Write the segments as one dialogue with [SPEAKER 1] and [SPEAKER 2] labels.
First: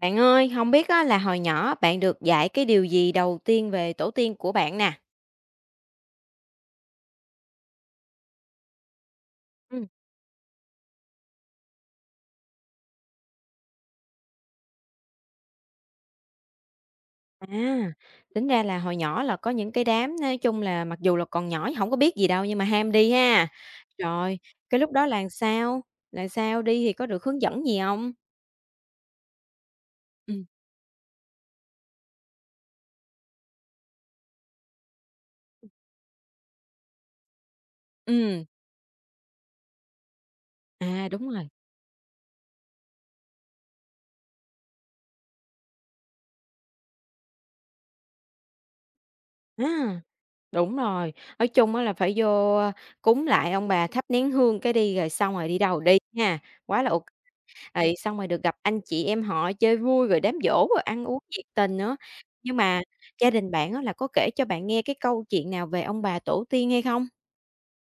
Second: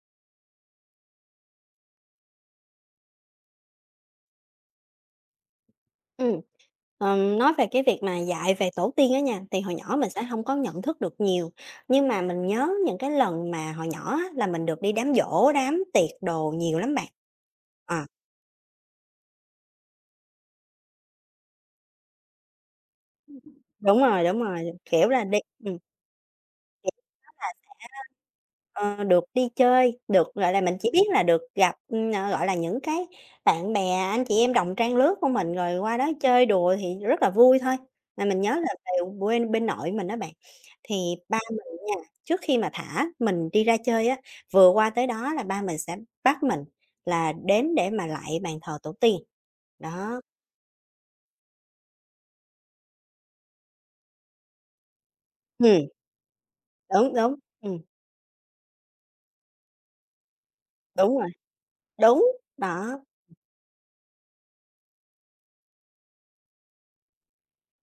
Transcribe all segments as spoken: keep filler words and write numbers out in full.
[SPEAKER 1] Bạn ơi, không biết á là hồi nhỏ bạn được dạy cái điều gì đầu tiên về tổ tiên của bạn nè?
[SPEAKER 2] Ừ, ờm, nói về cái việc mà dạy về tổ tiên á nha, thì hồi
[SPEAKER 1] Ừm.
[SPEAKER 2] nhỏ mình sẽ không có nhận thức được nhiều, nhưng mà mình nhớ những cái lần mà hồi nhỏ á là mình được đi đám giỗ, đám tiệc đồ nhiều lắm bạn.
[SPEAKER 1] À,
[SPEAKER 2] Ờ,
[SPEAKER 1] tính ra là hồi nhỏ là có những cái đám nói chung là mặc dù là còn nhỏ không có biết gì đâu nhưng mà ham đi ha.
[SPEAKER 2] đúng rồi,
[SPEAKER 1] Rồi,
[SPEAKER 2] đúng rồi,
[SPEAKER 1] cái lúc đó
[SPEAKER 2] kiểu là
[SPEAKER 1] là
[SPEAKER 2] đi ừm.
[SPEAKER 1] sao? Là sao đi thì có được hướng dẫn gì không?
[SPEAKER 2] Ờ, được đi chơi, được,
[SPEAKER 1] Ừm.
[SPEAKER 2] gọi là, mình chỉ biết là được gặp, ừm, ờ, gọi là, những cái bạn bè, anh chị em đồng trang lứa của mình, rồi qua đó chơi đùa thì rất là vui thôi. Mà mình
[SPEAKER 1] Ừm,
[SPEAKER 2] nhớ là về quê bên nội mình đó bạn,
[SPEAKER 1] à,
[SPEAKER 2] thì
[SPEAKER 1] đúng
[SPEAKER 2] ba
[SPEAKER 1] rồi,
[SPEAKER 2] mình nha, trước khi mà thả mình đi ra chơi á, vừa qua tới đó là ba mình sẽ bắt mình là đến để mà lạy bàn thờ tổ tiên.
[SPEAKER 1] à
[SPEAKER 2] Đó,
[SPEAKER 1] đúng rồi, nói chung á là phải vô, ờ, cúng lại ông bà, thắp nén hương cái đi rồi xong rồi đi đâu
[SPEAKER 2] ừm,
[SPEAKER 1] đi nha quá là ô.
[SPEAKER 2] đúng, đúng, ừm,
[SPEAKER 1] Thì xong rồi được gặp anh chị em họ chơi vui, rồi đám giỗ, rồi ăn
[SPEAKER 2] đúng
[SPEAKER 1] uống
[SPEAKER 2] rồi,
[SPEAKER 1] nhiệt tình nữa.
[SPEAKER 2] đúng,
[SPEAKER 1] Nhưng mà
[SPEAKER 2] đó.
[SPEAKER 1] gia đình bạn á là có kể cho bạn nghe cái câu chuyện nào về ông bà tổ tiên hay không?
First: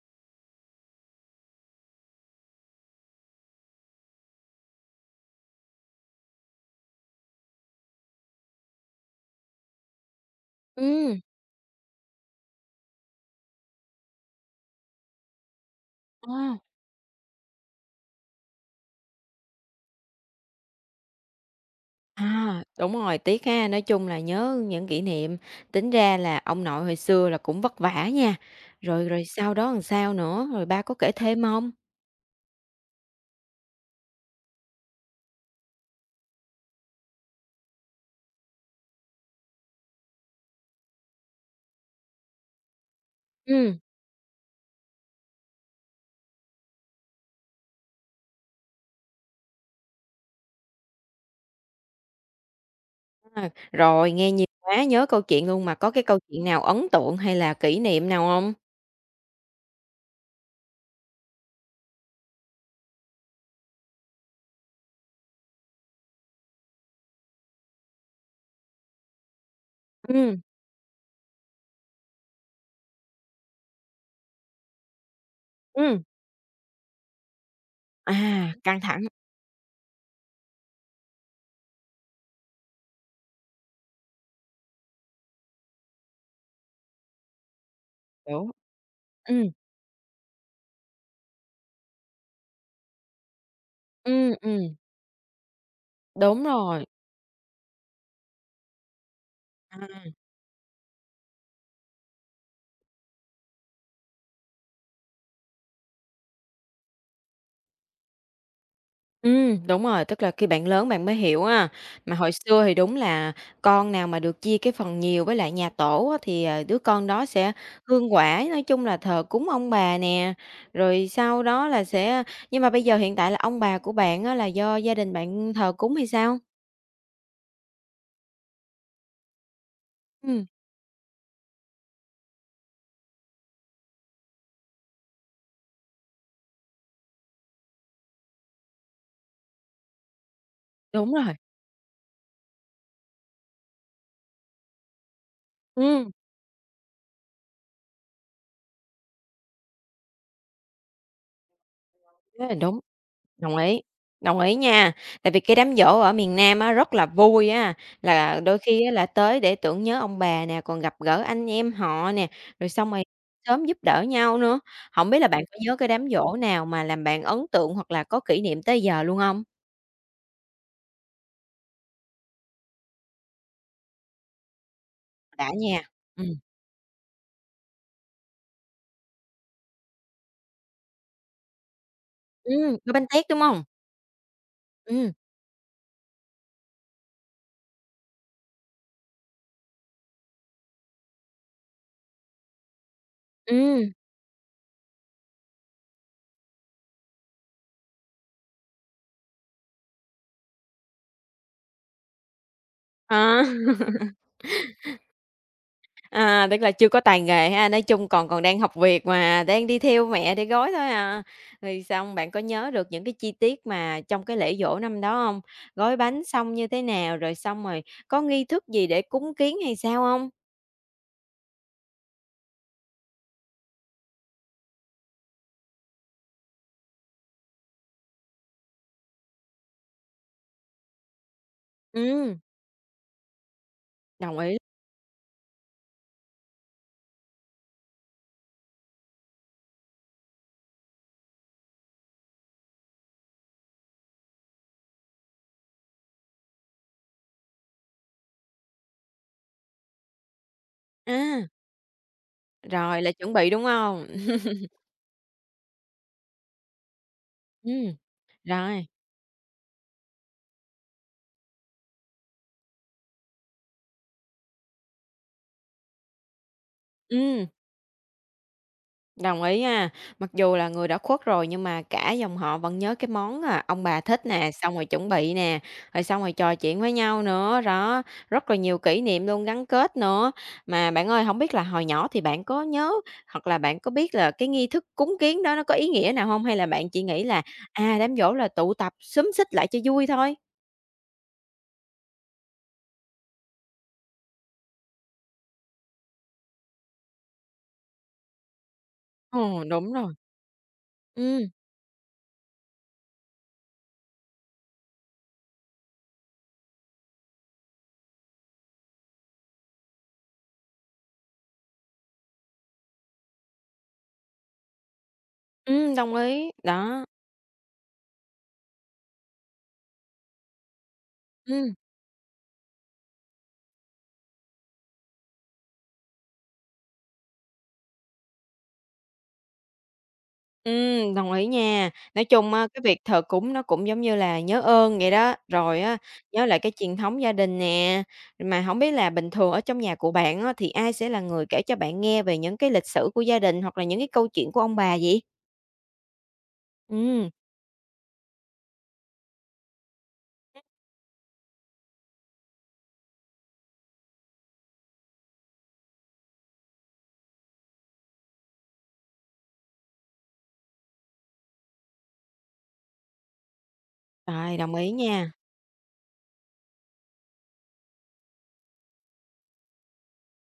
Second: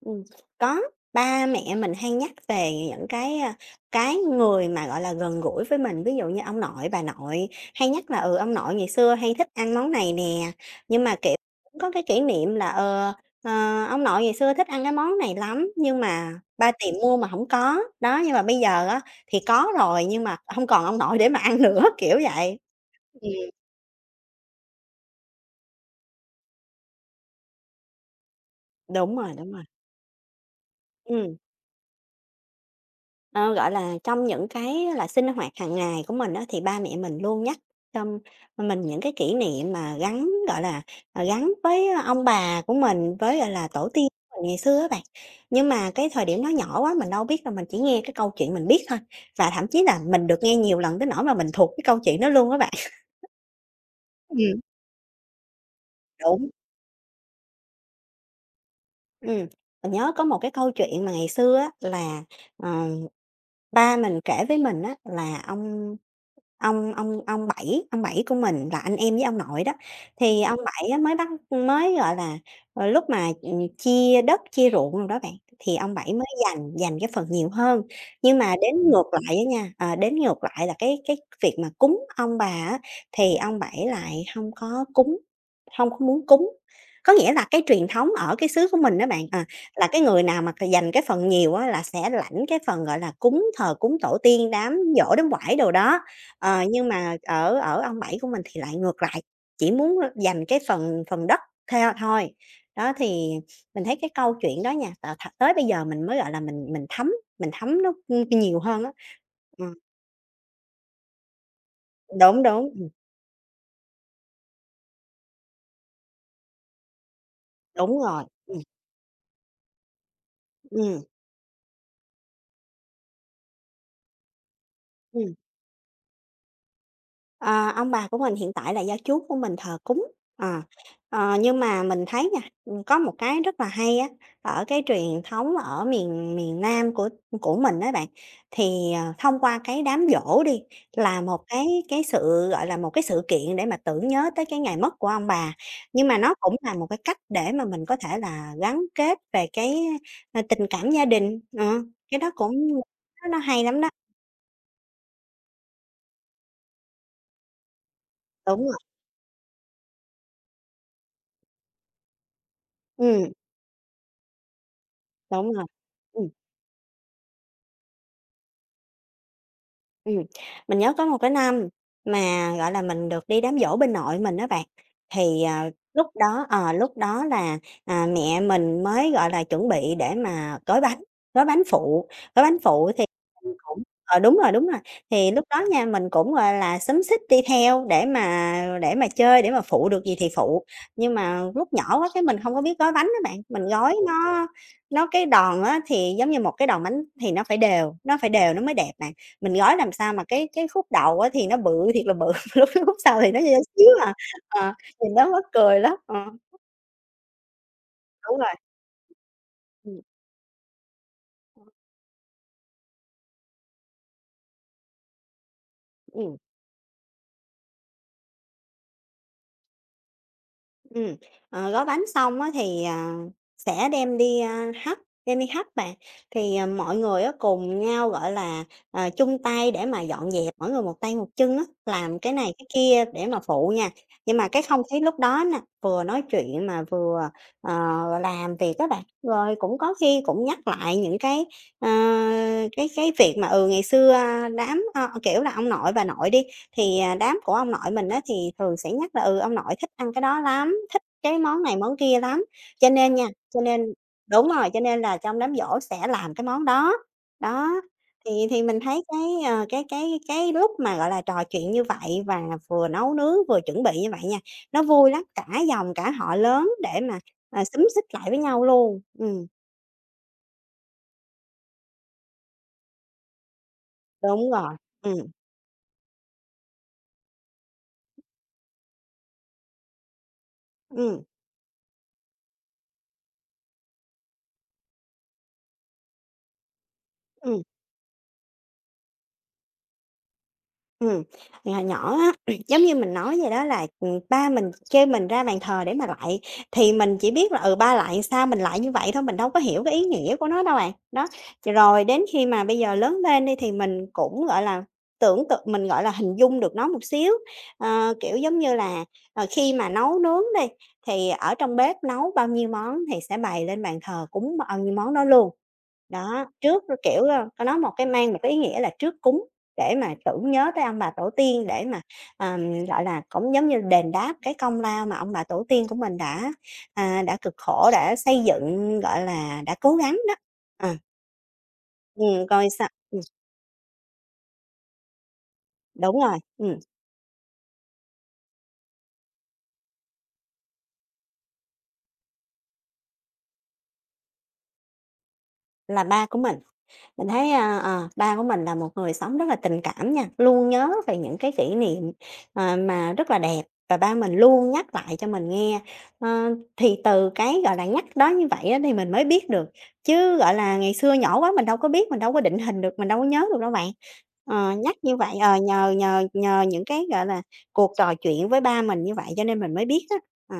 [SPEAKER 2] Ừm, có, ba mẹ mình hay nhắc về những cái, a, cái người mà, gọi là, gần gũi với mình, ví dụ như ông nội, bà nội, hay nhắc là, ừ, ông nội ngày xưa hay thích ăn món này nè, nhưng mà,
[SPEAKER 1] Ừm,
[SPEAKER 2] kiểu, cũng có cái kỷ niệm là, ờ, ờ, ông nội ngày xưa thích ăn cái món này lắm, nhưng mà
[SPEAKER 1] ờ.
[SPEAKER 2] ba tiệm mua mà không có. Đó, nhưng mà bây giờ á thì có rồi nhưng mà không còn ông nội để mà ăn nữa, kiểu vậy.
[SPEAKER 1] À, đúng rồi,
[SPEAKER 2] Ừm,
[SPEAKER 1] tiếc ha, nói chung là nhớ những kỷ niệm, tính ra là ông nội hồi xưa là cũng vất vả nha. Rồi
[SPEAKER 2] đúng
[SPEAKER 1] rồi
[SPEAKER 2] rồi, đúng
[SPEAKER 1] sau
[SPEAKER 2] rồi.
[SPEAKER 1] đó làm sao nữa, rồi ba có kể
[SPEAKER 2] Ừm.
[SPEAKER 1] thêm không?
[SPEAKER 2] Ờ, gọi là, trong những cái là sinh hoạt hàng ngày của mình đó thì ba mẹ mình luôn nhắc cho mình những cái kỷ niệm mà gắn, gọi là, ờ, gắn với ông bà của mình, với, gọi là,
[SPEAKER 1] Ừ,
[SPEAKER 2] tổ tiên của mình ngày xưa á bạn. Nhưng mà cái thời điểm nó nhỏ quá, mình đâu biết là mình chỉ nghe cái câu chuyện mình biết thôi, và thậm chí là mình được nghe nhiều lần tới nỗi mà mình thuộc cái câu chuyện đó luôn các bạn.
[SPEAKER 1] À, rồi, nghe nhiều
[SPEAKER 2] Ừm.
[SPEAKER 1] quá, nhớ câu chuyện luôn, mà có cái câu chuyện
[SPEAKER 2] Đúng,
[SPEAKER 1] nào ấn tượng hay là kỷ niệm nào không?
[SPEAKER 2] ừm, mình nhớ có một cái câu chuyện mà ngày xưa á là, ờ ba mình kể với mình á là ông ông ông ông Bảy, ông Bảy của mình là anh em với ông nội đó,
[SPEAKER 1] Ừ,
[SPEAKER 2] thì ông Bảy á mới bắt mới, gọi là, ờ, lúc mà, ừm, chia đất, chia ruộng đồ đó bạn, thì ông
[SPEAKER 1] ừ,
[SPEAKER 2] Bảy mới giành giành cái phần nhiều hơn.
[SPEAKER 1] À,
[SPEAKER 2] Nhưng mà
[SPEAKER 1] căng
[SPEAKER 2] đến ngược
[SPEAKER 1] thẳng,
[SPEAKER 2] lại á nha, ờ, đến ngược lại là cái cái việc mà cúng ông bà á, thì ông Bảy lại không có cúng, không có muốn cúng. Có nghĩa là cái truyền thống ở cái
[SPEAKER 1] hiểu.
[SPEAKER 2] xứ của mình đó bạn, ờ
[SPEAKER 1] Ừ.
[SPEAKER 2] là cái người nào mà dành cái phần nhiều á là sẽ lãnh cái phần, gọi là, cúng, thờ cúng tổ
[SPEAKER 1] Ừm,
[SPEAKER 2] tiên,
[SPEAKER 1] ừm,
[SPEAKER 2] đám giỗ, đám quải đồ đó.
[SPEAKER 1] đúng
[SPEAKER 2] Ờ,
[SPEAKER 1] rồi.
[SPEAKER 2] nhưng mà ở ở ông Bảy của mình thì lại ngược lại, chỉ muốn
[SPEAKER 1] À.
[SPEAKER 2] dành cái phần phần đất theo thôi. Đó, thì mình thấy cái câu chuyện đó nha, t th tới bây giờ mình mới, gọi là, mình mình thấm, mình thấm nó, ừ, nhiều hơn á.
[SPEAKER 1] Ừm,
[SPEAKER 2] Ừm,
[SPEAKER 1] đúng rồi, tức là khi bạn lớn bạn mới hiểu ha. Mà hồi
[SPEAKER 2] đúng,
[SPEAKER 1] xưa
[SPEAKER 2] đúng,
[SPEAKER 1] thì
[SPEAKER 2] ừm,
[SPEAKER 1] đúng là con nào mà được chia cái phần nhiều với lại nhà tổ á, thì, ờ, đứa con đó sẽ
[SPEAKER 2] đúng
[SPEAKER 1] hương
[SPEAKER 2] rồi,
[SPEAKER 1] quả,
[SPEAKER 2] ừm,
[SPEAKER 1] nói chung là thờ cúng ông bà nè,
[SPEAKER 2] ừm.
[SPEAKER 1] rồi sau đó là sẽ nhưng mà bây giờ hiện tại là ông bà của bạn á, là do gia đình bạn thờ cúng hay sao?
[SPEAKER 2] Ờ, ông bà của mình hiện tại là do chú của mình thờ cúng,
[SPEAKER 1] Ừm,
[SPEAKER 2] ờ. Ờ, nhưng mà mình thấy nha, ừm, có một cái rất là hay á, ở cái truyền thống ở miền miền Nam của của mình á bạn, thì, ờ, thông qua cái đám giỗ đi,
[SPEAKER 1] đúng
[SPEAKER 2] là
[SPEAKER 1] rồi,
[SPEAKER 2] một cái cái sự, gọi là, một cái sự kiện để mà tưởng nhớ tới cái ngày mất của ông bà. Nhưng
[SPEAKER 1] ừm,
[SPEAKER 2] mà nó cũng là một cái cách để mà mình có thể là gắn kết về cái, ờ, tình cảm gia đình, ờ, cái đó
[SPEAKER 1] thế
[SPEAKER 2] cũng
[SPEAKER 1] là đúng.
[SPEAKER 2] nó nó
[SPEAKER 1] Đồng
[SPEAKER 2] hay lắm
[SPEAKER 1] ý,
[SPEAKER 2] đó.
[SPEAKER 1] đồng ý nha. Tại vì cái đám giỗ ở miền Nam á, rất là vui á, là đôi
[SPEAKER 2] Đúng rồi,
[SPEAKER 1] khi á là tới để tưởng nhớ ông bà nè, còn gặp gỡ anh em họ nè, rồi xong rồi
[SPEAKER 2] ừm,
[SPEAKER 1] sớm giúp đỡ nhau nữa. Không biết là bạn
[SPEAKER 2] đúng
[SPEAKER 1] có
[SPEAKER 2] rồi.
[SPEAKER 1] nhớ cái đám giỗ nào mà làm bạn ấn tượng hoặc là có kỷ niệm tới giờ luôn không?
[SPEAKER 2] Ừm, mình nhớ có một cái năm mà, gọi là, mình được đi đám giỗ bên nội mình đó bạn, thì,
[SPEAKER 1] Đã
[SPEAKER 2] à,
[SPEAKER 1] nha.
[SPEAKER 2] lúc
[SPEAKER 1] Ừ,
[SPEAKER 2] đó ờ, lúc đó là, à, mẹ mình mới, gọi là, chuẩn bị để mà gói bánh, gói bánh phụ, gói bánh
[SPEAKER 1] ừm,
[SPEAKER 2] phụ
[SPEAKER 1] gói
[SPEAKER 2] thì
[SPEAKER 1] bánh tét, đúng
[SPEAKER 2] mình
[SPEAKER 1] không?
[SPEAKER 2] cũng ờ, đúng rồi, đúng rồi,
[SPEAKER 1] Ừ,
[SPEAKER 2] thì lúc đó nha mình cũng, gọi là, xúm xít đi theo để mà để mà chơi, để mà phụ được gì thì phụ. Nhưng mà lúc nhỏ quá cái mình không có biết gói bánh đó bạn, mình
[SPEAKER 1] ừ.
[SPEAKER 2] gói nó nó cái đòn á thì giống như một cái đòn bánh thì nó phải đều, nó phải đều nó mới đẹp bạn. Mình gói làm sao mà cái cái khúc đầu á thì nó bự thiệt là bự, lúc cái khúc sau thì nó
[SPEAKER 1] Ờ.
[SPEAKER 2] nhỏ xíu à, ờ, nhìn nó mắc cười lắm, ờ,
[SPEAKER 1] À, tức là chưa có tài nghề ha, nói chung còn
[SPEAKER 2] đúng
[SPEAKER 1] còn
[SPEAKER 2] rồi.
[SPEAKER 1] đang học việc mà, đang đi
[SPEAKER 2] Ừm,
[SPEAKER 1] theo mẹ để gói thôi à. Rồi xong bạn có nhớ được những cái chi tiết mà trong cái lễ giỗ năm đó không? Gói bánh
[SPEAKER 2] ừm.
[SPEAKER 1] xong như thế nào, rồi xong rồi có nghi thức gì để cúng kiến hay sao không?
[SPEAKER 2] Ừm, ờ, gói bánh xong á thì, à, sẽ đem đi, a, hấp, đem đi hấp bạn. Thì, à, mọi người á cùng nhau, gọi là, ờ, chung tay để mà dọn dẹp, mỗi người một tay một chân á, làm cái
[SPEAKER 1] Ừm,
[SPEAKER 2] này cái kia để mà phụ nha. Nhưng
[SPEAKER 1] đồng
[SPEAKER 2] mà
[SPEAKER 1] ý.
[SPEAKER 2] cái không khí lúc đó nè, vừa nói chuyện mà vừa, ờ, làm việc các bạn, rồi cũng có khi cũng nhắc lại những cái, ờ, cái cái việc mà, ừ, ngày xưa, a, đám, ơ, kiểu là, ông nội bà nội đi thì, à, đám của ông nội mình á thì thường sẽ nhắc là, ừ, ông nội thích ăn cái đó lắm, thích cái
[SPEAKER 1] A,
[SPEAKER 2] món này món kia lắm, cho
[SPEAKER 1] rồi là
[SPEAKER 2] nên nha
[SPEAKER 1] chuẩn bị,
[SPEAKER 2] cho
[SPEAKER 1] đúng
[SPEAKER 2] nên
[SPEAKER 1] không?
[SPEAKER 2] đúng rồi, cho nên là trong đám giỗ sẽ làm cái món đó. Đó,
[SPEAKER 1] Ừm,
[SPEAKER 2] thì thì mình
[SPEAKER 1] rồi,
[SPEAKER 2] thấy cái, ờ, cái cái cái lúc mà, gọi là, trò chuyện như vậy và vừa nấu nướng, vừa chuẩn bị như vậy nha, nó vui lắm, cả dòng cả họ lớn để mà,
[SPEAKER 1] ừm.
[SPEAKER 2] à, xúm xít lại với nhau luôn.
[SPEAKER 1] Đồng
[SPEAKER 2] Ừm,
[SPEAKER 1] ý nha. Mặc dù là người đã khuất rồi nhưng mà cả dòng họ vẫn nhớ cái món, à, ông bà thích
[SPEAKER 2] đúng
[SPEAKER 1] nè,
[SPEAKER 2] rồi,
[SPEAKER 1] xong rồi chuẩn
[SPEAKER 2] ừ
[SPEAKER 1] bị nè, rồi xong rồi trò chuyện với nhau nữa, đó, rất là nhiều kỷ niệm luôn, gắn kết nữa. Mà bạn
[SPEAKER 2] ừ
[SPEAKER 1] ơi, không biết là hồi nhỏ thì bạn có nhớ hoặc là bạn có biết là cái nghi thức cúng kiến đó nó có ý nghĩa nào không? Hay là bạn chỉ nghĩ là,
[SPEAKER 2] ừm.
[SPEAKER 1] à, đám giỗ là tụ tập xúm xít lại cho vui thôi?
[SPEAKER 2] Ừm, hồi nhỏ á, giống như mình nói vậy đó là, ừm, ba mình kêu mình ra bàn thờ để mà lạy, thì mình chỉ biết là, ừ, ba lạy sao mình lạy như vậy thôi, mình đâu có
[SPEAKER 1] Ồ,
[SPEAKER 2] hiểu
[SPEAKER 1] đúng
[SPEAKER 2] cái ý
[SPEAKER 1] rồi.
[SPEAKER 2] nghĩa của nó đâu bạn. Đó,
[SPEAKER 1] Ừm,
[SPEAKER 2] rồi đến khi mà bây giờ lớn lên đi thì mình cũng, gọi là, tưởng tượng mình, gọi là, hình dung được nó một xíu. Ờ, kiểu, giống như là, ờ, khi mà nấu nướng đi, thì ở trong bếp nấu bao nhiêu món thì sẽ bày lên bàn thờ cúng bao nhiêu món đó luôn.
[SPEAKER 1] ừm, đồng
[SPEAKER 2] Đó,
[SPEAKER 1] ý,
[SPEAKER 2] trước,
[SPEAKER 1] đó,
[SPEAKER 2] kiểu, ơ, nó một cái mang một cái ý nghĩa là trước cúng. Để mà tưởng nhớ tới ông bà tổ tiên,
[SPEAKER 1] ừm.
[SPEAKER 2] để mà, ờm, gọi là, cũng giống như đền đáp cái công lao mà ông bà tổ tiên của mình đã, à, đã cực khổ, đã xây dựng, gọi là, đã cố gắng đó. Ờ,
[SPEAKER 1] Ừm, đồng ý nha. Nói
[SPEAKER 2] ừm,
[SPEAKER 1] chung á,
[SPEAKER 2] coi
[SPEAKER 1] cái
[SPEAKER 2] sao
[SPEAKER 1] việc
[SPEAKER 2] ừm,
[SPEAKER 1] thờ cúng nó cũng giống như là nhớ ơn vậy đó, rồi á,
[SPEAKER 2] đúng rồi,
[SPEAKER 1] nhớ lại cái
[SPEAKER 2] ừm,
[SPEAKER 1] truyền thống gia đình nè. Mà hổng biết là bình thường ở trong nhà của bạn á, thì ai sẽ là người kể cho bạn nghe về những cái lịch sử của gia đình, hoặc là những cái câu chuyện của ông bà vậy?
[SPEAKER 2] là ba của mình. Mình
[SPEAKER 1] Ừm,
[SPEAKER 2] thấy, a, ờ, ba của mình là một người sống rất là tình cảm nha, luôn nhớ về những cái kỷ niệm, ờ, mà rất là đẹp và ba mình luôn nhắc lại cho mình nghe. Ờ, thì từ cái, gọi là, nhắc đó như vậy á thì mình mới biết được, chứ, gọi là, ngày xưa nhỏ quá mình đâu có biết, mình đâu có định hình được, mình đâu có nhớ được đâu bạn.
[SPEAKER 1] rồi,
[SPEAKER 2] Ờ,
[SPEAKER 1] đồng ý
[SPEAKER 2] nhắc như
[SPEAKER 1] nha.
[SPEAKER 2] vậy ờ, nhờ nhờ nhờ những cái, gọi là, cuộc trò chuyện với ba mình như vậy cho nên mình mới biết á. Ờ,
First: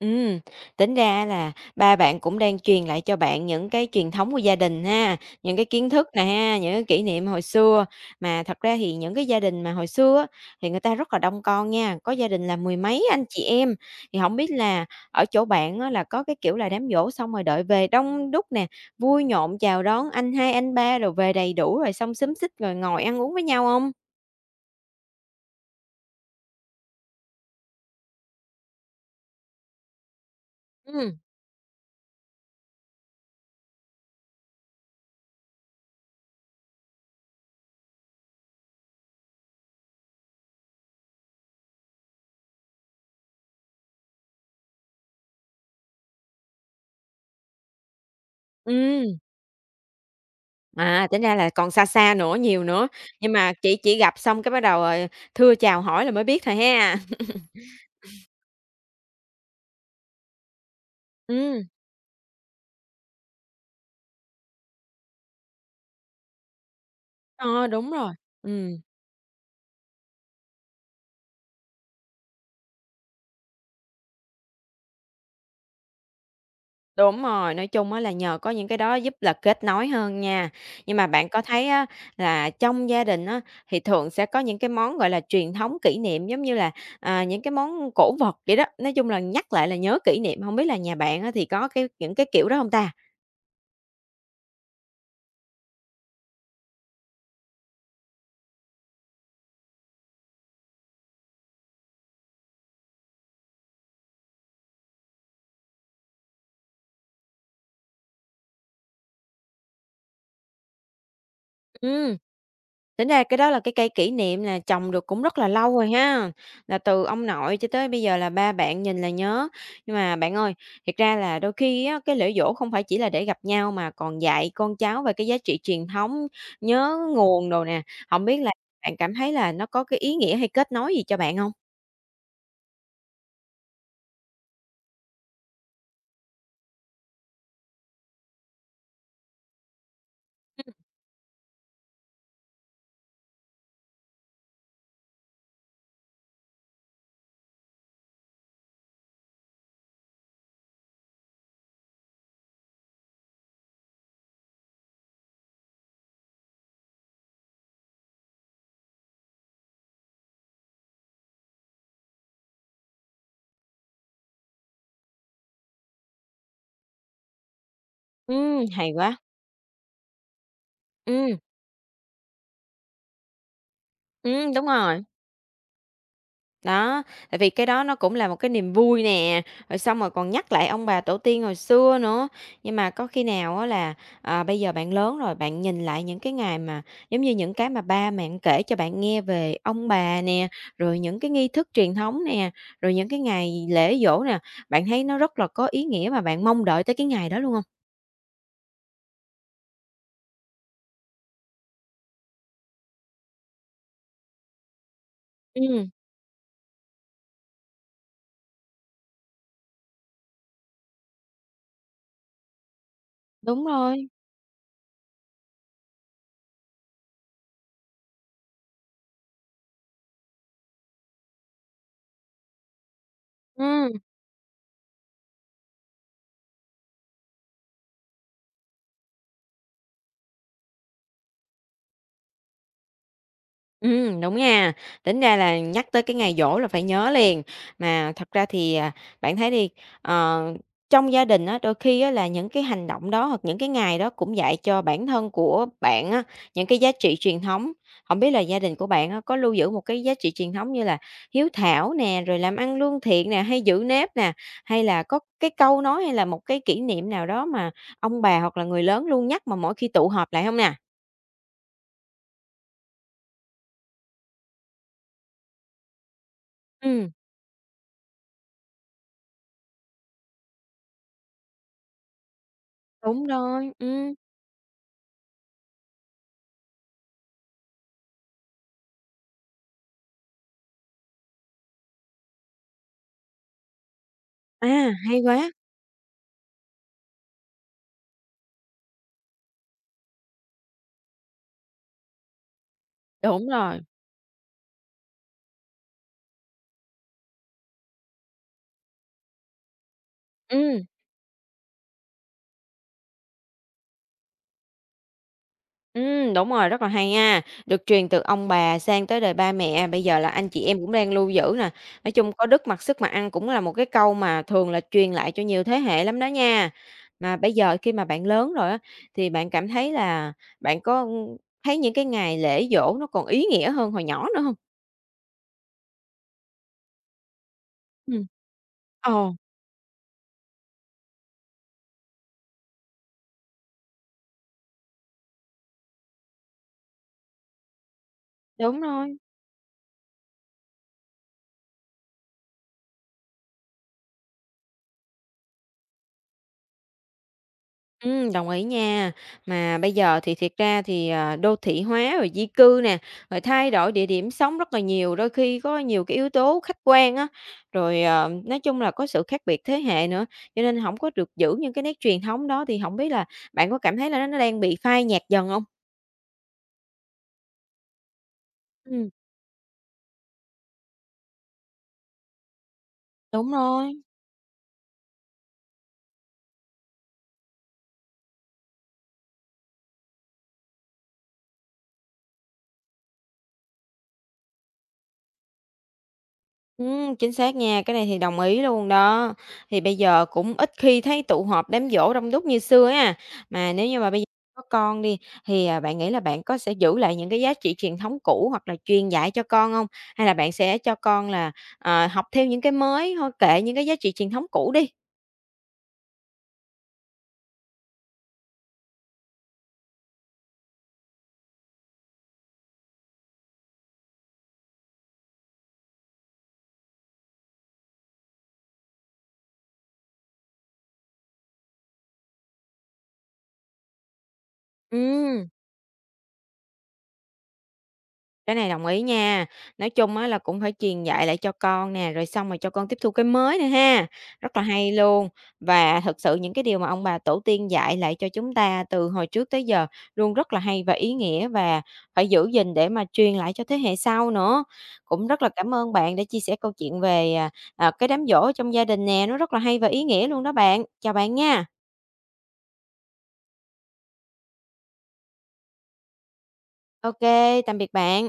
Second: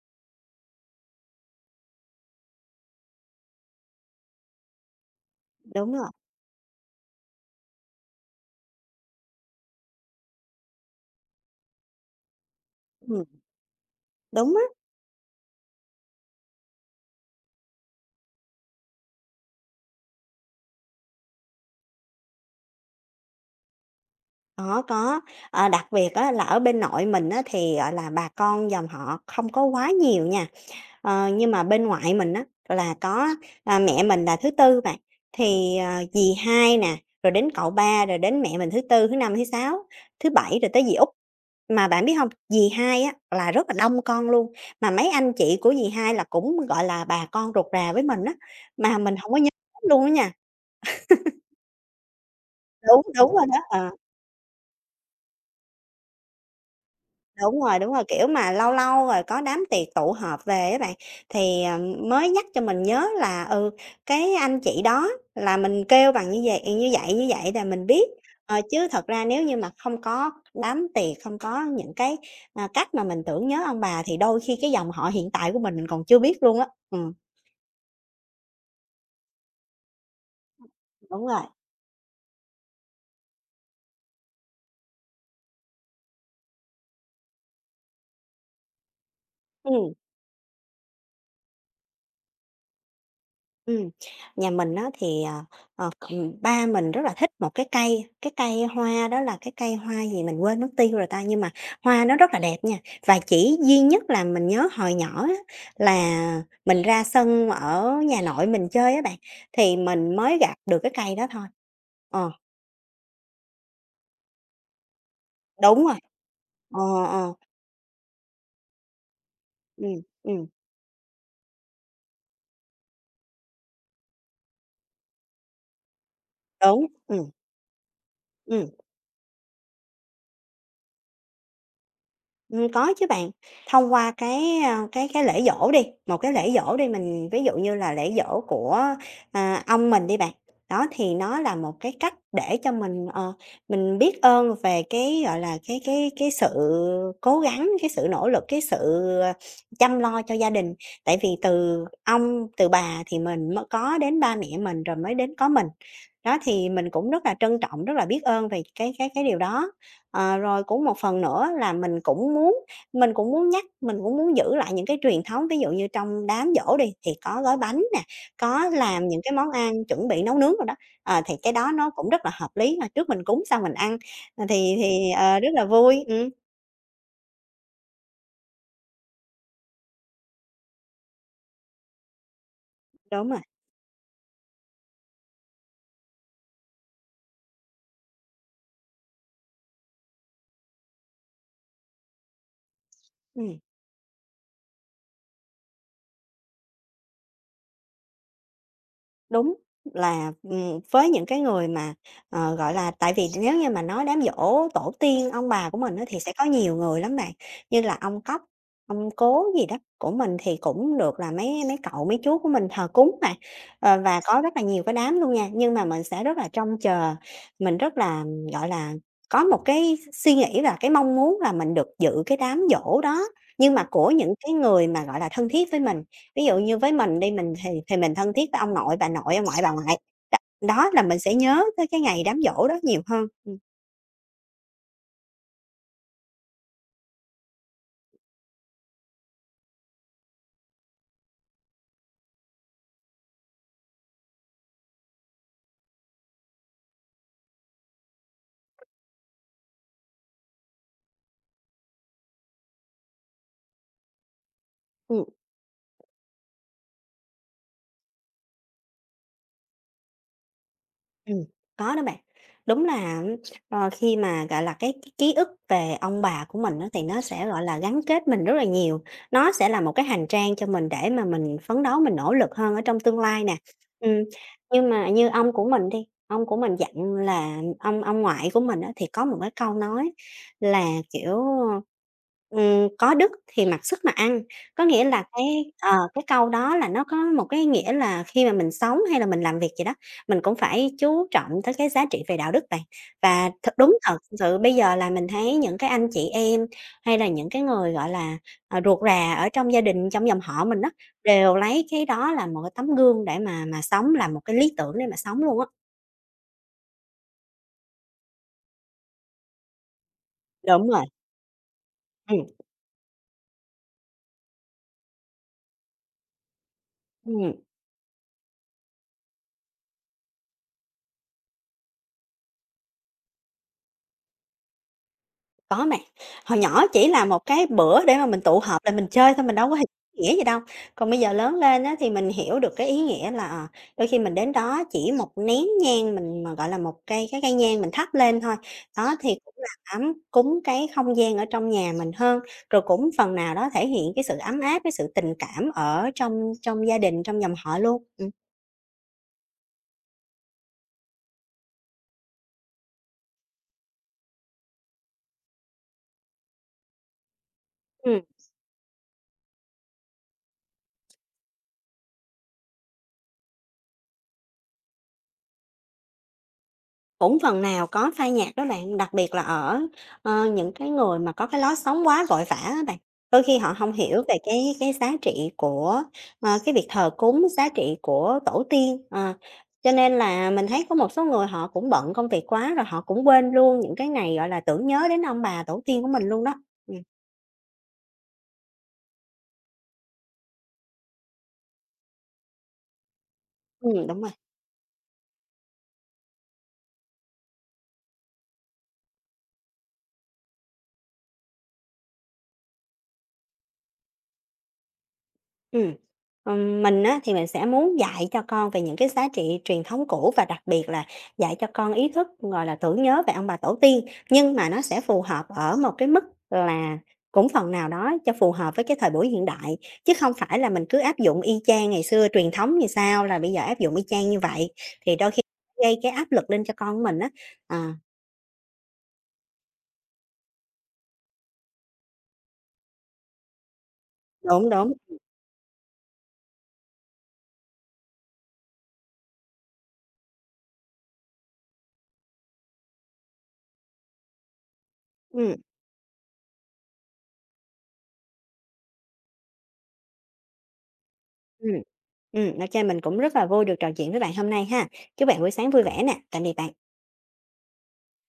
[SPEAKER 1] Ừ, tính ra là ba bạn cũng đang truyền lại cho bạn những cái truyền thống của gia đình ha, những cái kiến
[SPEAKER 2] đúng
[SPEAKER 1] thức
[SPEAKER 2] rồi,
[SPEAKER 1] nè ha, những cái kỷ niệm hồi xưa. Mà thật ra thì những cái gia đình mà hồi xưa á, thì người ta rất là đông con nha, có gia đình là mười mấy
[SPEAKER 2] ừm,
[SPEAKER 1] anh chị em. Thì không biết
[SPEAKER 2] đúng á.
[SPEAKER 1] là ở chỗ bạn á là có cái kiểu là đám giỗ xong rồi đợi về đông đúc nè, vui nhộn chào đón anh hai, anh ba rồi về đầy đủ rồi xong xúm xít rồi ngồi ăn uống với nhau không?
[SPEAKER 2] Có, có, ờ, đặc biệt á là ở bên nội mình á thì, gọi là, bà con dòng họ không có quá nhiều nha,
[SPEAKER 1] Ừ,
[SPEAKER 2] ờ, nhưng mà bên ngoại mình á là có, à, mẹ mình là thứ tư bạn, thì, ờ, dì hai nè, rồi đến cậu ba, rồi đến mẹ mình thứ tư, thứ năm, thứ sáu, thứ bảy rồi tới dì út. Mà bạn biết không dì hai á là rất là đông con luôn, mà mấy anh chị của dì hai là cũng, gọi là, bà con ruột rà với mình á, mà
[SPEAKER 1] ừ.
[SPEAKER 2] mình không có nhớ luôn á nha.
[SPEAKER 1] À, tính ra là còn xa xa nữa, nhiều nữa,
[SPEAKER 2] Đúng, đúng
[SPEAKER 1] nhưng
[SPEAKER 2] rồi
[SPEAKER 1] mà
[SPEAKER 2] đó,
[SPEAKER 1] chị
[SPEAKER 2] ờ.
[SPEAKER 1] chỉ gặp xong cái bắt đầu, ờ, thưa chào hỏi là mới biết thôi ha.
[SPEAKER 2] Đúng rồi, đúng rồi, kiểu mà, lâu lâu rồi có đám tiệc tụ họp về á bạn, thì,
[SPEAKER 1] Ừ,
[SPEAKER 2] ờ, mới nhắc cho mình nhớ là, ừ, cái anh chị đó là mình kêu bằng như vầy như vậy, như vậy là
[SPEAKER 1] ờ,
[SPEAKER 2] mình
[SPEAKER 1] đúng
[SPEAKER 2] biết.
[SPEAKER 1] rồi,
[SPEAKER 2] Ờ,
[SPEAKER 1] ừm,
[SPEAKER 2] chứ thật ra nếu như mà không có đám tiệc, không có những cái, à, cách mà mình tưởng nhớ ông bà thì đôi khi cái dòng họ hiện tại của mình mình còn chưa biết luôn á. Ừm,
[SPEAKER 1] đúng rồi, nói chung á là nhờ có những cái đó giúp là kết nối hơn nha. Nhưng mà
[SPEAKER 2] đúng
[SPEAKER 1] bạn
[SPEAKER 2] rồi.
[SPEAKER 1] có thấy á là trong gia đình á, thì thường sẽ có những cái món, gọi là, truyền thống kỷ niệm giống như là, à, những cái món cổ vật vậy đó, nói chung là nhắc lại là
[SPEAKER 2] Ừm.
[SPEAKER 1] nhớ kỷ niệm. Không biết là nhà bạn á thì có cái những cái kiểu đó không ta?
[SPEAKER 2] Ừm, Nhà mình á thì, ờ, ờ, ừm, ba mình rất là thích một cái cây, cái cây hoa đó là cái cây hoa gì mình quên mất tiêu rồi ta, nhưng mà hoa nó rất là đẹp nha. Và chỉ duy nhất là mình nhớ hồi nhỏ á, là mình ra sân ở nhà nội mình chơi á bạn, thì mình mới gặp được cái cây đó thôi.
[SPEAKER 1] Ừ.
[SPEAKER 2] Ờ,
[SPEAKER 1] Tính ra cái đó là cái cây kỷ niệm là trồng được cũng rất là lâu
[SPEAKER 2] đúng
[SPEAKER 1] rồi
[SPEAKER 2] rồi,
[SPEAKER 1] ha, là
[SPEAKER 2] ờ,
[SPEAKER 1] từ ông
[SPEAKER 2] ờ,
[SPEAKER 1] nội cho tới bây giờ là ba bạn nhìn là nhớ. Nhưng
[SPEAKER 2] ừm,
[SPEAKER 1] mà bạn
[SPEAKER 2] ừm,
[SPEAKER 1] ơi, thiệt ra là đôi khi á, cái lễ giỗ không phải chỉ là để gặp nhau mà còn dạy con cháu về cái giá trị truyền thống,
[SPEAKER 2] đúng,
[SPEAKER 1] nhớ
[SPEAKER 2] ừ,
[SPEAKER 1] nguồn đồ nè. Không biết là
[SPEAKER 2] ừ.
[SPEAKER 1] bạn cảm thấy là nó có cái ý nghĩa hay kết nối gì cho bạn không?
[SPEAKER 2] Ừm, có chứ bạn. Thông qua cái, a, cái cái lễ giỗ đi, một cái lễ giỗ đi, mình ví dụ như là lễ giỗ của, à, ông mình đi bạn.
[SPEAKER 1] Ừ,
[SPEAKER 2] Đó, thì nó là một cái cách để cho mình, ờ, mình biết ơn về cái, gọi là, cái cái cái sự cố gắng, cái sự nỗ lực, cái sự, ờ, chăm lo cho gia đình. Tại vì từ ông, từ bà thì mình mới có đến ba mẹ mình rồi mới đến có mình. Đó, thì mình cũng rất là trân trọng, rất là biết ơn về cái cái cái điều đó. Ờ, rồi cũng một phần nữa là mình cũng muốn mình cũng muốn nhắc mình cũng muốn giữ lại những cái truyền thống, ví dụ như trong đám giỗ đi, thì có gói bánh nè, có
[SPEAKER 1] hay
[SPEAKER 2] làm những
[SPEAKER 1] quá!
[SPEAKER 2] cái món ăn, chuẩn bị nấu nướng rồi đó, ờ, thì
[SPEAKER 1] Ừ,
[SPEAKER 2] cái đó nó cũng rất là hợp lý, mà trước mình cúng sau mình ăn, ờ,
[SPEAKER 1] ừm, đúng
[SPEAKER 2] thì
[SPEAKER 1] rồi.
[SPEAKER 2] thì, ờ, rất là vui. Ừm,
[SPEAKER 1] Đó, tại vì cái đó nó cũng là một cái niềm vui nè, rồi xong rồi còn nhắc lại ông bà tổ tiên hồi xưa nữa. Nhưng mà có khi
[SPEAKER 2] đúng rồi,
[SPEAKER 1] nào á là, à, bây giờ bạn lớn rồi, bạn nhìn lại những cái ngày mà giống như những cái mà ba mẹ kể cho bạn nghe về ông bà nè, rồi những cái nghi thức truyền thống nè, rồi những cái
[SPEAKER 2] ừm.
[SPEAKER 1] ngày lễ giỗ nè, bạn thấy nó rất là có ý nghĩa và bạn mong đợi tới cái ngày đó luôn không?
[SPEAKER 2] Đúng là, ừm, với những cái người mà, ờ, gọi là, tại vì nếu như mà nói đám giỗ tổ tiên ông bà của
[SPEAKER 1] Ừm,
[SPEAKER 2] mình á, thì sẽ có nhiều người lắm bạn, như là ông cóc, ông cố gì đó của mình thì cũng được là mấy mấy cậu, mấy chú của mình thờ cúng bạn.
[SPEAKER 1] đúng
[SPEAKER 2] Ờ,
[SPEAKER 1] rồi,
[SPEAKER 2] và có rất là nhiều cái đám luôn nha, nhưng mà mình sẽ rất là trông chờ, mình rất là, ừ, gọi là, có một cái suy nghĩ và cái mong muốn là mình được dự cái đám giỗ đó, nhưng mà
[SPEAKER 1] ừm.
[SPEAKER 2] của những cái người mà, gọi là, thân thiết với mình. Ví dụ như với mình đi, mình thì thì mình thân thiết với ông nội, bà nội, ông ngoại, bà ngoại, đ đó là mình sẽ nhớ tới cái ngày đám giỗ đó nhiều hơn. Ừm,
[SPEAKER 1] Ừm, đúng nha. Tính ra là nhắc tới cái ngày giỗ là phải nhớ liền. Mà thật ra thì, à, bạn thấy đi, ờ, trong gia đình á, đôi khi á là những cái hành động đó hoặc những cái ngày đó cũng dạy cho bản thân của bạn á, những cái giá trị truyền thống. Không biết là gia đình của bạn á, có lưu giữ một cái giá trị truyền thống như là hiếu thảo nè, rồi làm ăn lương thiện nè, hay giữ nếp nè, hay là có
[SPEAKER 2] ừm.
[SPEAKER 1] cái câu nói hay là một cái kỷ niệm nào đó mà ông bà hoặc là người lớn luôn nhắc mà mỗi khi tụ họp lại không nè?
[SPEAKER 2] Ừm, có đó bạn. Đúng là ờ, khi mà, gọi là, cái cái ký ức về ông bà của mình á, thì
[SPEAKER 1] Ừm,
[SPEAKER 2] nó sẽ, gọi là, gắn kết mình rất là nhiều. Nó sẽ là một cái hành trang cho mình để mà mình phấn đấu, mình nỗ lực hơn ở trong tương
[SPEAKER 1] đúng
[SPEAKER 2] lai nè.
[SPEAKER 1] rồi,
[SPEAKER 2] Ừm,
[SPEAKER 1] ừm.
[SPEAKER 2] nhưng mà như ông của mình đi, ông của mình dặn là ông ông ngoại của mình á, thì có một cái câu nói là, kiểu, ừm, "Có đức thì mặc sức mà ăn."
[SPEAKER 1] À,
[SPEAKER 2] Có nghĩa
[SPEAKER 1] hay
[SPEAKER 2] là cái
[SPEAKER 1] quá!
[SPEAKER 2] ờ, cái câu đó là nó có một cái nghĩa là khi mà mình sống hay là mình làm việc gì đó mình cũng phải chú trọng tới cái giá trị về đạo đức bạn.
[SPEAKER 1] Đúng
[SPEAKER 2] Và thật
[SPEAKER 1] rồi.
[SPEAKER 2] đúng thật sự bây giờ là mình thấy những cái anh chị em, hay là những cái người, gọi là, ờ, ruột rà ở trong gia đình, trong dòng họ mình
[SPEAKER 1] Ừm,
[SPEAKER 2] đó đều lấy cái đó là một cái tấm gương để mà mà sống, là một cái lý tưởng để mà sống luôn á.
[SPEAKER 1] ừm, đúng rồi, rất là hay nha. Được truyền từ ông bà sang tới đời ba mẹ, bây giờ là anh chị em
[SPEAKER 2] Đúng
[SPEAKER 1] cũng
[SPEAKER 2] rồi,
[SPEAKER 1] đang lưu giữ nè. Nói chung
[SPEAKER 2] ừ,
[SPEAKER 1] có đức mặc sức mà ăn cũng là một cái câu mà thường là truyền lại cho nhiều thế hệ lắm đó nha. Mà bây
[SPEAKER 2] ừ.
[SPEAKER 1] giờ khi mà bạn lớn rồi á, thì bạn cảm thấy là bạn có, thấy những cái ngày lễ giỗ nó còn ý nghĩa hơn hồi nhỏ nữa không?
[SPEAKER 2] Có bạn, hồi nhỏ chỉ là một cái bữa để mà
[SPEAKER 1] Ừm.
[SPEAKER 2] mình tụ họp lại mình
[SPEAKER 1] Ồ.
[SPEAKER 2] chơi thôi, mình đâu có hiểu ý nghĩa gì đâu. Còn bây giờ lớn lên á, thì mình hiểu được cái ý nghĩa là, ờ, đôi khi mình đến đó chỉ một nén nhang mình mà, gọi là, một cây cái cây nhang mình thắp lên thôi,
[SPEAKER 1] Đúng
[SPEAKER 2] đó,
[SPEAKER 1] rồi.
[SPEAKER 2] thì cũng là ấm cúng cái không gian ở trong nhà mình hơn, rồi cũng phần nào đó thể hiện cái sự ấm áp, cái sự tình cảm ở trong trong gia đình, trong dòng họ luôn. Ừm.
[SPEAKER 1] Ừm, đồng ý nha. Mà bây giờ thì thiệt ra thì, à, đô thị hóa rồi di cư nè, rồi thay đổi địa điểm sống rất là nhiều, đôi khi có nhiều cái yếu tố khách quan á, rồi,
[SPEAKER 2] Ừm.
[SPEAKER 1] ờ, nói chung là có sự khác biệt thế hệ nữa, cho nên không có được giữ những cái nét truyền thống đó, thì không biết là bạn có cảm thấy là nó nó đang bị phai nhạt dần không?
[SPEAKER 2] Cũng phần nào có pha nhạt đó bạn,
[SPEAKER 1] Ừm,
[SPEAKER 2] đặc biệt là ở, ờ, những cái người mà có cái lối sống quá vội vã á bạn. Đôi
[SPEAKER 1] đúng
[SPEAKER 2] khi họ không
[SPEAKER 1] rồi.
[SPEAKER 2] hiểu về cái cái giá trị của, ờ, cái việc thờ cúng, giá trị của tổ tiên, ờ, cho nên là mình thấy có một số người họ cũng bận công việc quá rồi họ cũng quên luôn những cái ngày, gọi là, tưởng nhớ đến ông bà tổ tiên của mình luôn đó. Ừm,
[SPEAKER 1] Ừm, chính xác nha, cái này thì đồng ý luôn đó. Thì bây giờ cũng ít khi thấy tụ họp đám giỗ đông đúc như xưa á. Mà nếu như
[SPEAKER 2] ừm,
[SPEAKER 1] mà
[SPEAKER 2] đúng
[SPEAKER 1] bây giờ
[SPEAKER 2] rồi.
[SPEAKER 1] có con đi, thì, à, bạn nghĩ là bạn có sẽ giữ lại những cái giá trị truyền thống cũ hoặc là truyền dạy cho con không? Hay là bạn sẽ cho con là, ờ, học theo những cái mới thôi, kệ những cái giá trị truyền thống cũ đi?
[SPEAKER 2] Ừm, ừm, mình á, thì mình sẽ muốn dạy cho con về những cái giá trị truyền thống cũ và đặc biệt là dạy cho con ý thức, gọi là, tưởng nhớ về ông bà tổ tiên, nhưng mà nó sẽ phù hợp ở một cái mức là cũng phần nào đó cho phù hợp với cái thời buổi hiện đại, chứ không phải là mình cứ áp dụng y chang ngày xưa truyền thống như sao là bây giờ áp dụng y chang như vậy, thì đôi khi
[SPEAKER 1] Ừm.
[SPEAKER 2] gây cái áp lực lên cho con mình á. À,
[SPEAKER 1] Cái này đồng ý nha. Nói chung á là cũng phải truyền dạy lại cho con nè, rồi xong rồi cho con tiếp thu cái mới nữa ha. Rất là
[SPEAKER 2] đúng, đúng,
[SPEAKER 1] hay luôn. Và thực sự những cái điều mà ông bà tổ tiên dạy lại cho chúng ta từ hồi trước tới giờ luôn rất là hay và ý nghĩa và phải giữ gìn để mà truyền lại cho thế hệ sau nữa. Cũng rất là
[SPEAKER 2] ừm,
[SPEAKER 1] cảm ơn bạn đã chia sẻ câu chuyện về, à, à, cái đám giỗ trong gia đình nè, nó rất là hay và ý nghĩa luôn đó bạn. Chào bạn nha.
[SPEAKER 2] ừm, ừm, ô kê, mình cũng rất là vui được trò chuyện với bạn hôm nay ha. Chúc bạn buổi sáng vui vẻ nè, tạm biệt bạn.
[SPEAKER 1] OK, tạm biệt bạn.